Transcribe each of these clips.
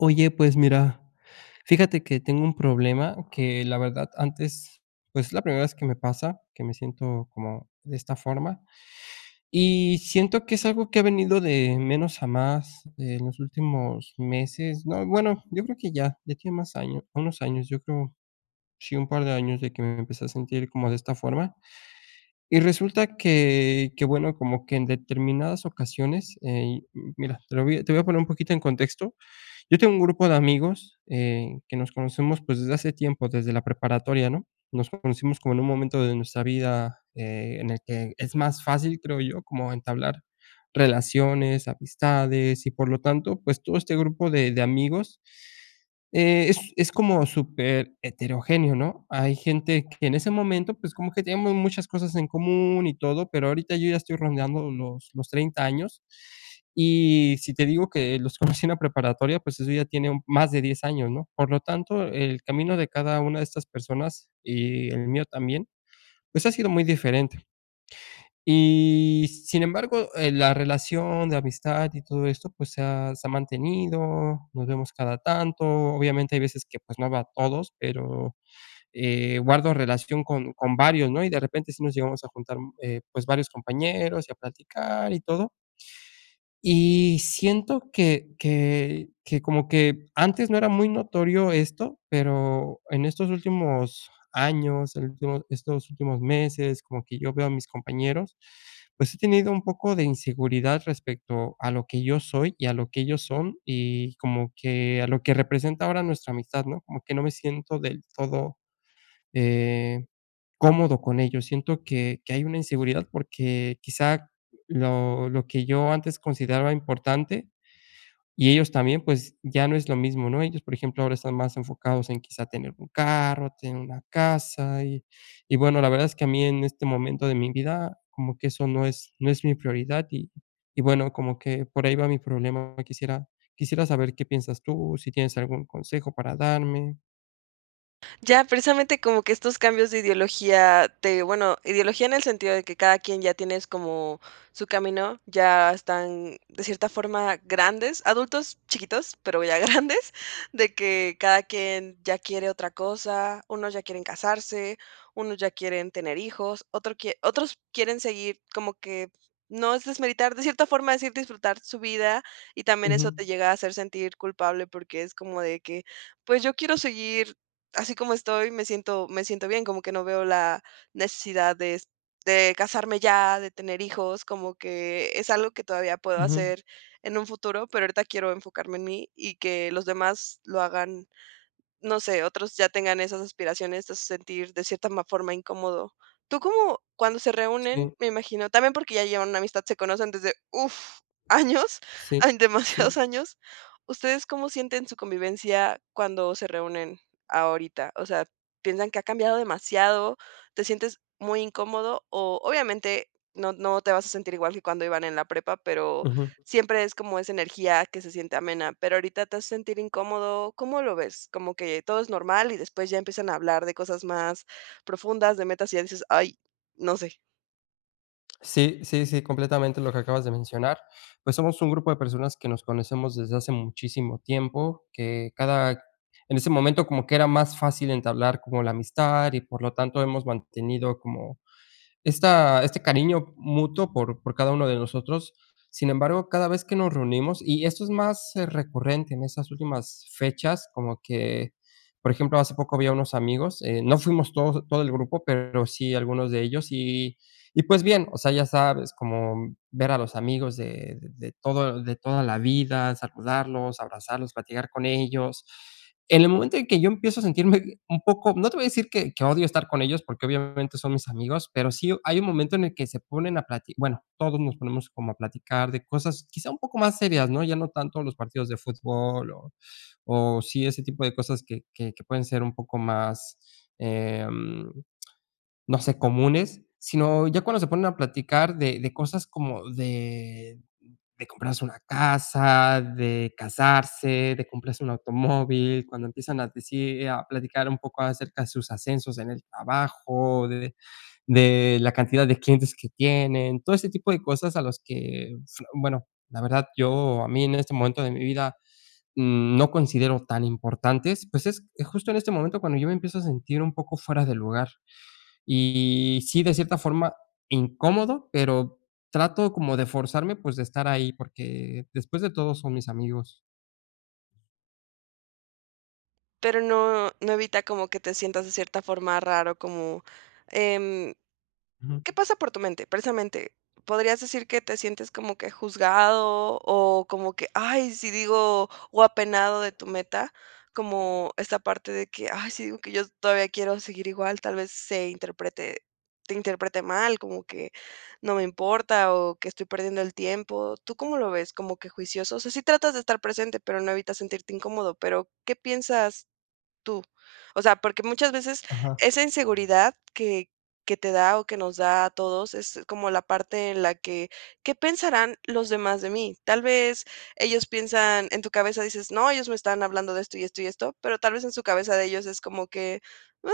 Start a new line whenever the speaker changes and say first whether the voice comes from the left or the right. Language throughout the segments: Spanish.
left: Oye, pues mira, fíjate que tengo un problema que la verdad antes pues es la primera vez que me pasa que me siento como de esta forma y siento que es algo que ha venido de menos a más en los últimos meses no, bueno, yo creo que ya ya tiene más años, unos años, yo creo, sí, un par de años de que me empecé a sentir como de esta forma, y resulta que que bueno, como que en determinadas ocasiones, eh mira, te lo voy a te voy a poner un poquito en contexto. Yo tengo un grupo de amigos, eh, que nos conocemos, pues desde hace tiempo, desde la preparatoria, ¿no?, nos conocimos como en un momento de nuestra vida, eh, en el que es más fácil, creo yo como entablar relaciones, amistades y por lo tanto, pues todo este grupo de de amigos, eh es es como súper heterogéneo, ¿no?, hay gente que en ese momento, pues como que teníamos muchas cosas en común y todo, pero ahorita yo ya estoy rondando los los 30 años, y si te digo que los conocí en la preparatoria, pues eso ya tiene un más de 10 años, ¿no?, por lo tanto, el camino de cada una de estas personas y el mío también, pues ha sido muy diferente. Y sin embargo, eh, la relación de amistad y todo esto, pues se ha se ha mantenido, nos vemos cada tanto, obviamente hay veces que pues no veo a todos, pero, eh, guardo relación con con varios, ¿no?, y de repente si nos llegamos a juntar, mm, eh, pues varios compañeros y a platicar y todo. Y siento que que que como que antes no era muy notorio esto, pero en estos últimos años, el último estos últimos meses, como que yo veo a mis compañeros, pues he tenido un poco de inseguridad respecto a lo que yo soy y a lo que ellos son y como que a lo que representa ahora nuestra amistad, ¿no?, como que no me siento del todo, eh, cómodo con ellos, siento que que hay una inseguridad porque quizá lo lo que yo antes consideraba importante y ellos también, pues ya no es lo mismo, ¿no?, ellos, por ejemplo, ahora están más enfocados en quizá tener un carro, tener una casa y y bueno, la verdad es que a mí en este momento de mi vida como que eso no es no es mi prioridad y y bueno, como que por ahí va mi problema. Quisiera quisiera saber qué piensas tú, si tienes algún consejo para darme.
right: Ya. Precisamente como que estos cambios de ideología te bueno, ideología en el sentido de que cada quien ya tienes como su camino, ya están de cierta forma grandes, adultos, chiquitos, pero ya grandes, de que cada quien ya quiere otra cosa, unos ya quieren casarse, unos ya quieren tener hijos, otro quie otros quieren seguir como que, no es desmeritar de cierta forma decir, disfrutar su vida y también eso
left: Ujú.
right: te llega a hacer sentir culpable porque es como, de que, pues, yo quiero seguir así como estoy, me siento me siento bien, como que no veo la necesidad de de casarme ya, de tener hijos, como que es algo que todavía puedo
left: Ujú.
right: hacer en un futuro, pero ahorita quiero enfocarme en mí y que los demás lo hagan, no sé, otros ya tengan esas aspiraciones te hace sentir de cierta ma forma incómodo. Tú como, cuando se reúnen,
left: Sí.
right: me imagino también porque ya llevan una amistad, se conocen desde, uff, años,
left: Sí,
right: hay, demasiados
left: sí.
right: años. ¿Ustedes cómo sienten su convivencia cuando se reúnen ahorita?, o sea, ¿piensan que ha cambiado demasiado? ¿Te sientes muy incómodo? O, obviamente, no no te vas a sentir igual que cuando iban en la prepa pero
left: Ujú.
right: siempre es como esa energía que se siente amena, ¿pero ahorita te hace sentir incómodo? ¿Cómo lo ves?, ¿como que todo es normal y después ya empiezan a hablar de cosas más profundas, de metas, y ya dices, ay, no sé?
left: Sí, sí, sí, completamente lo que acabas de mencionar. Pues, somos un grupo de personas que nos conocemos desde hace muchísimo tiempo, que cada En ese momento, como que era más fácil entablar como la amistad y, por lo tanto, hemos mantenido como esta este cariño mutuo por por cada uno de nosotros. Sin embargo, cada vez que nos reunimos, y esto es más recurrente en esas últimas fechas, como que, por ejemplo, hace poco vi a unos amigos, eh, no fuimos todos, todo el grupo, pero sí algunos de ellos, y y pues bien, o sea, ya sabes, como, mm, ver a los amigos de de todo de toda la vida, saludarlos, abrazarlos, platicar con ellos. En el momento en que yo empiezo a sentirme un poco no te voy a decir que, que odio estar con ellos porque obviamente son mis amigos, pero sí hay un momento en el que se ponen a plati bueno, todos nos ponemos como a platicar de cosas, quizás un poco más serias, ¿no?, ya no tanto de los partidos de fútbol o o sí, ese tipo de cosas que que que pueden ser un poco más, em, no sé, comunes, sino ya cuando se ponen a platicar de de cosas como de de comprarse una casa, de casarse, de comprarse un automóvil, cuando empiezan a decir, a platicar un poco acerca de sus ascensos en el trabajo, de de de la cantidad de clientes que tienen, todo ese tipo de cosas a los que s bueno, la verdad, yo, a mí en este momento de mi vida, mm, no considero tan importantes. Pues, es justo en este momento cuando yo me empiezo a sentir un poco fuera de lugar y, sí, de cierta forma, incómodo, pero trato como de forzarme, pues, de estar ahí, porque después de todo son mis amigos.
right: Pero no, no evita como que te sientas de cierta forma raro como, em
left: Ujú.
right: ¿Qué pasa por tu mente?, precisamente. Podrías decir que te sientes como que juzgado, o como que, ¡ay!, si digo, o apenado de tu meta. Como esta parte de que ay, sí, digo, que yo todavía quiero seguir igual. Tal vez se interprete te interprete mal como que no me importa, o que estoy perdiendo el tiempo. ¿Tú cómo lo ves? ¿Como que juicioso? O sea, sí tratas de estar presente, pero no evitas sentirte incómodo. Pero, ¿qué piensas tú? O sea, porque muchas veces
left: Ajá.
right: esa inseguridad que que te da, o que nos da a todos, es como la parte en la que, ¿qué pensarán los demás de mí? Tal vez ellos piensan en tu cabeza, dices, no, ellos me están hablando de esto, y esto, y esto, pero tal vez en su cabeza de ellos es como que, ah,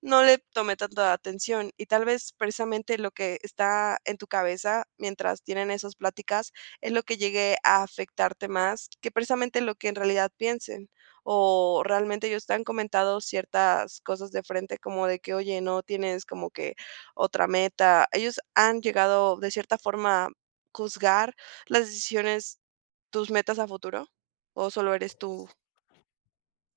right: no le tomé tanta atención. Y tal vez, precisamente lo que está en tu cabeza, mientras tienen esas pláticas, es lo que llegue a afectarte más que precisamente lo que en realidad piensen. O realmente ellos te han comentado ciertas cosas de frente como de que oye, '¿no tienes como que otra meta? ¿Ellos han llegado de cierta forma a juzgar las decisiones, tus metas a futuro, o solo eres tú?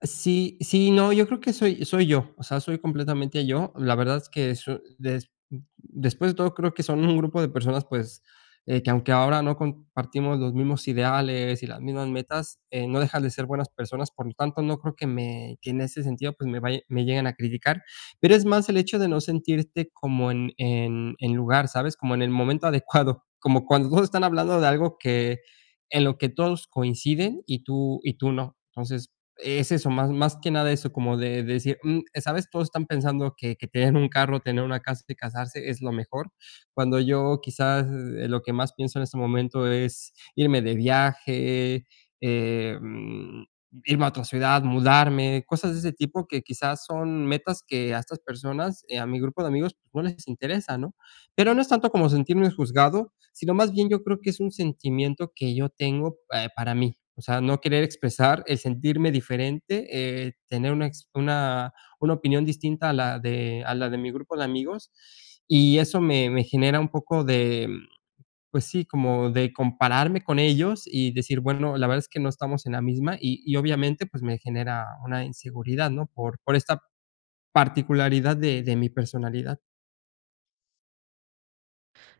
left: Sí. Sí, no, yo creo que soy soy yo, o sea, soy completamente yo. La verdad es que eso des mm, después de todo, creo que son un grupo de personas, pues, eh, que aunque ahora no compartimos los mismos ideales y las mismas metas, eh, no dejan de ser buenas personas. Por lo tanto, no creo que me que en ese sentido, pues, me vay me lleguen a criticar, pero es más el hecho de no sentirte como en en en lugar, ¿sabes?, como en el momento adecuado, como cuando todos están hablando de algo que en lo que todos coinciden, y tú y tú no. Entonces, es eso más, más que nada eso como de decir, mm, eh, ¿sabes?, todos están pensando que que tener un carro, tener una casa y casarse es lo mejor. Cuando yo, quizás, eh, lo que más pienso en este momento es irme de viaje, em, irme a otra ciudad, mudarme. cosas de ese tipo que, quizás, son metas que a estas personas, eh, a mi grupo de amigos no les interesa, ¿no? Pero no es tanto como sentirnos juzgado, sino, más bien yo creo que es un sentimiento que yo tengo pe para mí. O sea, no querer expresar el sentirme diferente, eh, tener una ex una opinión distinta a la de a la de mi grupo de amigos. Y eso me me genera un poco de, mm, pues sí, como de compararme con ellos, y decir, bueno, la verdad es que no estamos en la misma. Y y obviamente, pues, me genera una inseguridad, no por por esta particularidad de de mi personalidad.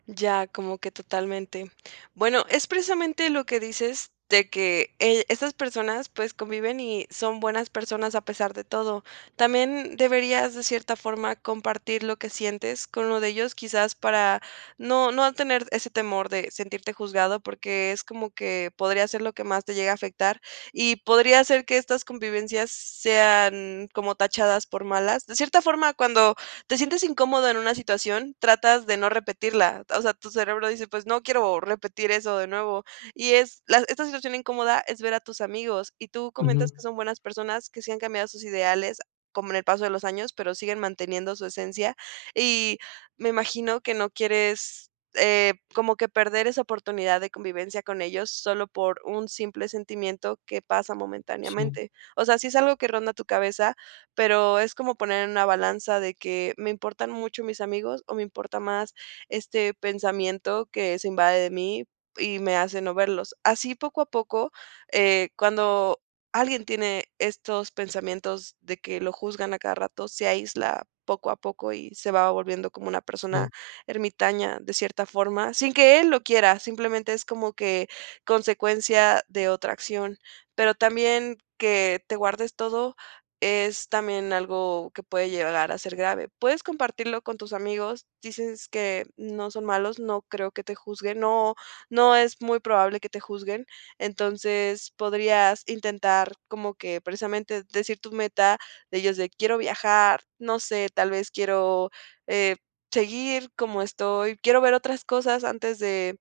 right: Ya, como que totalmente. Bueno, es precisamente lo que dices de que, eh, estas personas, pues, conviven y son buenas personas a pesar de todo. También deberías, de cierta forma, compartir lo que sientes con uno de ellos, quizás, para no no tener ese temor de sentirte juzgado, porque es como que podría ser lo que más te llegue a afectar. Y podría ser que estas convivencias sean como tachadas por malas. De cierta forma, cuando te sientes incómodo en una situación tratas de no repetirla. O sea, tu cerebro dice: "Pues, no quiero repetir eso de nuevo". Y es la esta situación incómoda, es ver a tus amigos, y tú comentas
left: Ujú.
right: que son buenas personas, que sí han cambiado sus ideales, como en el paso de los años, pero siguen manteniendo su esencia, y me imagino que no quieres, eh, como que perder esa oportunidad de convivencia con ellos, solo por un simple sentimiento que pasa
left: Sí.
right: momentáneamente. O sea, sí es algo que ronda tu cabeza, pero es como poner en una balanza de que me importan mucho mis amigos, o me importa más este pensamiento que se invade de mí y me hace no verlos. Así, poco a poco, eh, cuando alguien tiene estos pensamientos de que lo juzgan a cada rato. Se aísla, poco a poco, y se va volviendo como una
left: Sí.
right: persona ermitaña de cierta forma, sin que él lo quiera, simplemente es como que consecuencia de otra acción. Pero, también que te guardes todo, es también algo que puede llegar a ser grave. Puedes compartirlo con tus amigos. Dices que no son malos. No creo que te juzguen. No, no es muy probable que te juzguen. Entonces, podrías intentar, como que, precisamente decir tu meta de ellos de: "Quiero viajar", no sé, tal vez quiero, eh, seguir como estoy quiero ver otras cosas antes de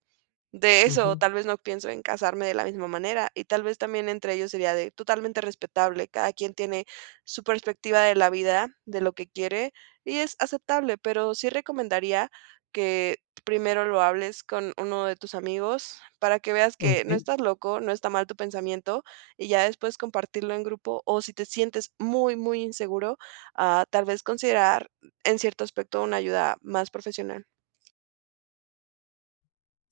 right: de eso,
left: Ujú.
right: tal vez no pienso en casarme de la misma manera. Y tal vez también entre ellos sería de totalmente respetable, cada quien tiene su perspectiva de la vida, de lo que quiere, y es aceptable. Pero, sí recomendaría que primero lo hables con uno de tus amigos, para que veas que no
left: Okey.
right: estás loco, no está mal tu pensamiento, y ya después compartirlo en grupo, o si te sientes muy, muy inseguro, ah, tal vez considerar en cierto aspecto una ayuda más profesional.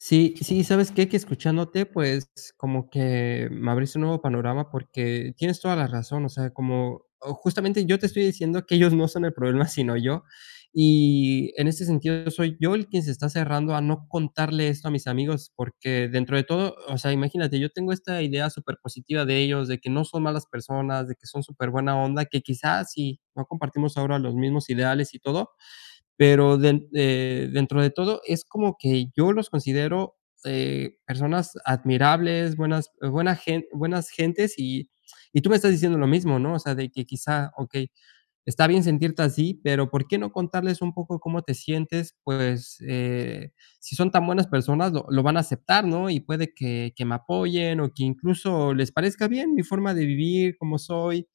left: Sí, sí. ¿Sabes qué? Que escuchándote. Pues como que me abriste un nuevo panorama porque tienes toda la razón. O sea, como, oh, justamente yo te estoy diciendo que ellos no son el problema, sino yo. Y en ese sentido, soy yo el quien se está cerrando a no contarle esto a mis amigos, porque dentro de todo, o sea, imagínate, yo tengo esta idea supérpositiva de ellos de que no son malas personas de que son supérbuena onda que quizás si no compartimos ahora los mismos ideales y todo. Pero den eh, dentro de todo es como que yo los considero, eh, personas admirables, buenas buena gen buenas gentes y y tú me estás diciendo lo mismo, ¿no? O sea, de que quizá, okey, está bien sentirte así, pero ¿por qué no contarles un poco cómo te sientes? Pues, eh, si son tan buenas personas lo lo van a aceptar, ¿no? Y puede que que me apoyen o que incluso les parezca bien mi forma de vivir como soy.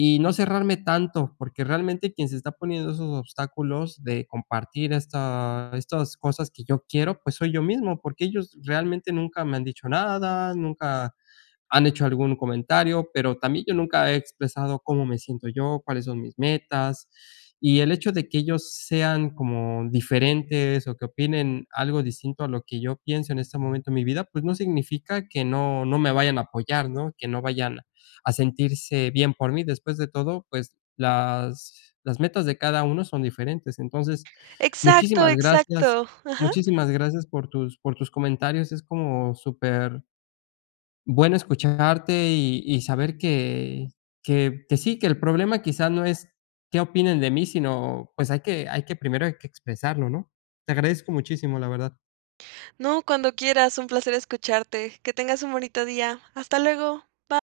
left: Y no cerrarme tanto, porque realmente quien se está poniendo esos obstáculos de compartir estas estas cosas que yo quiero. Pues soy yo mismo, porque ellos realmente nunca me han dicho nada. Nunca han hecho algún comentario, pero también yo nunca he expresado cómo me siento yo, cuáles son mis metas. Y el hecho de que ellos sean como diferentes o que opinen algo distinto a lo que yo pienso en este momento de mi vida, pues no significa que no no me vayan a apoyar, ¿no? Que no vayan a sentirse bien por mí. Después de todo, pues las las metas de cada uno son diferentes. Entonces,
right: Exacto,
left: muchísimas gracias
right: exacto, ajá.
left: muchísimas gracias por tus por tus comentarios. Es como súper bueno escucharte y y saber que que que sí, que el problema quizás no es qué opinan de mí, sino pues hay que hay que primero hay que expresarlo, ¿no? Te agradezco muchísimo la verdad.
right: No, cuando quieras. Un placer escucharte. Que tengas un bonito día. Hasta luego. Va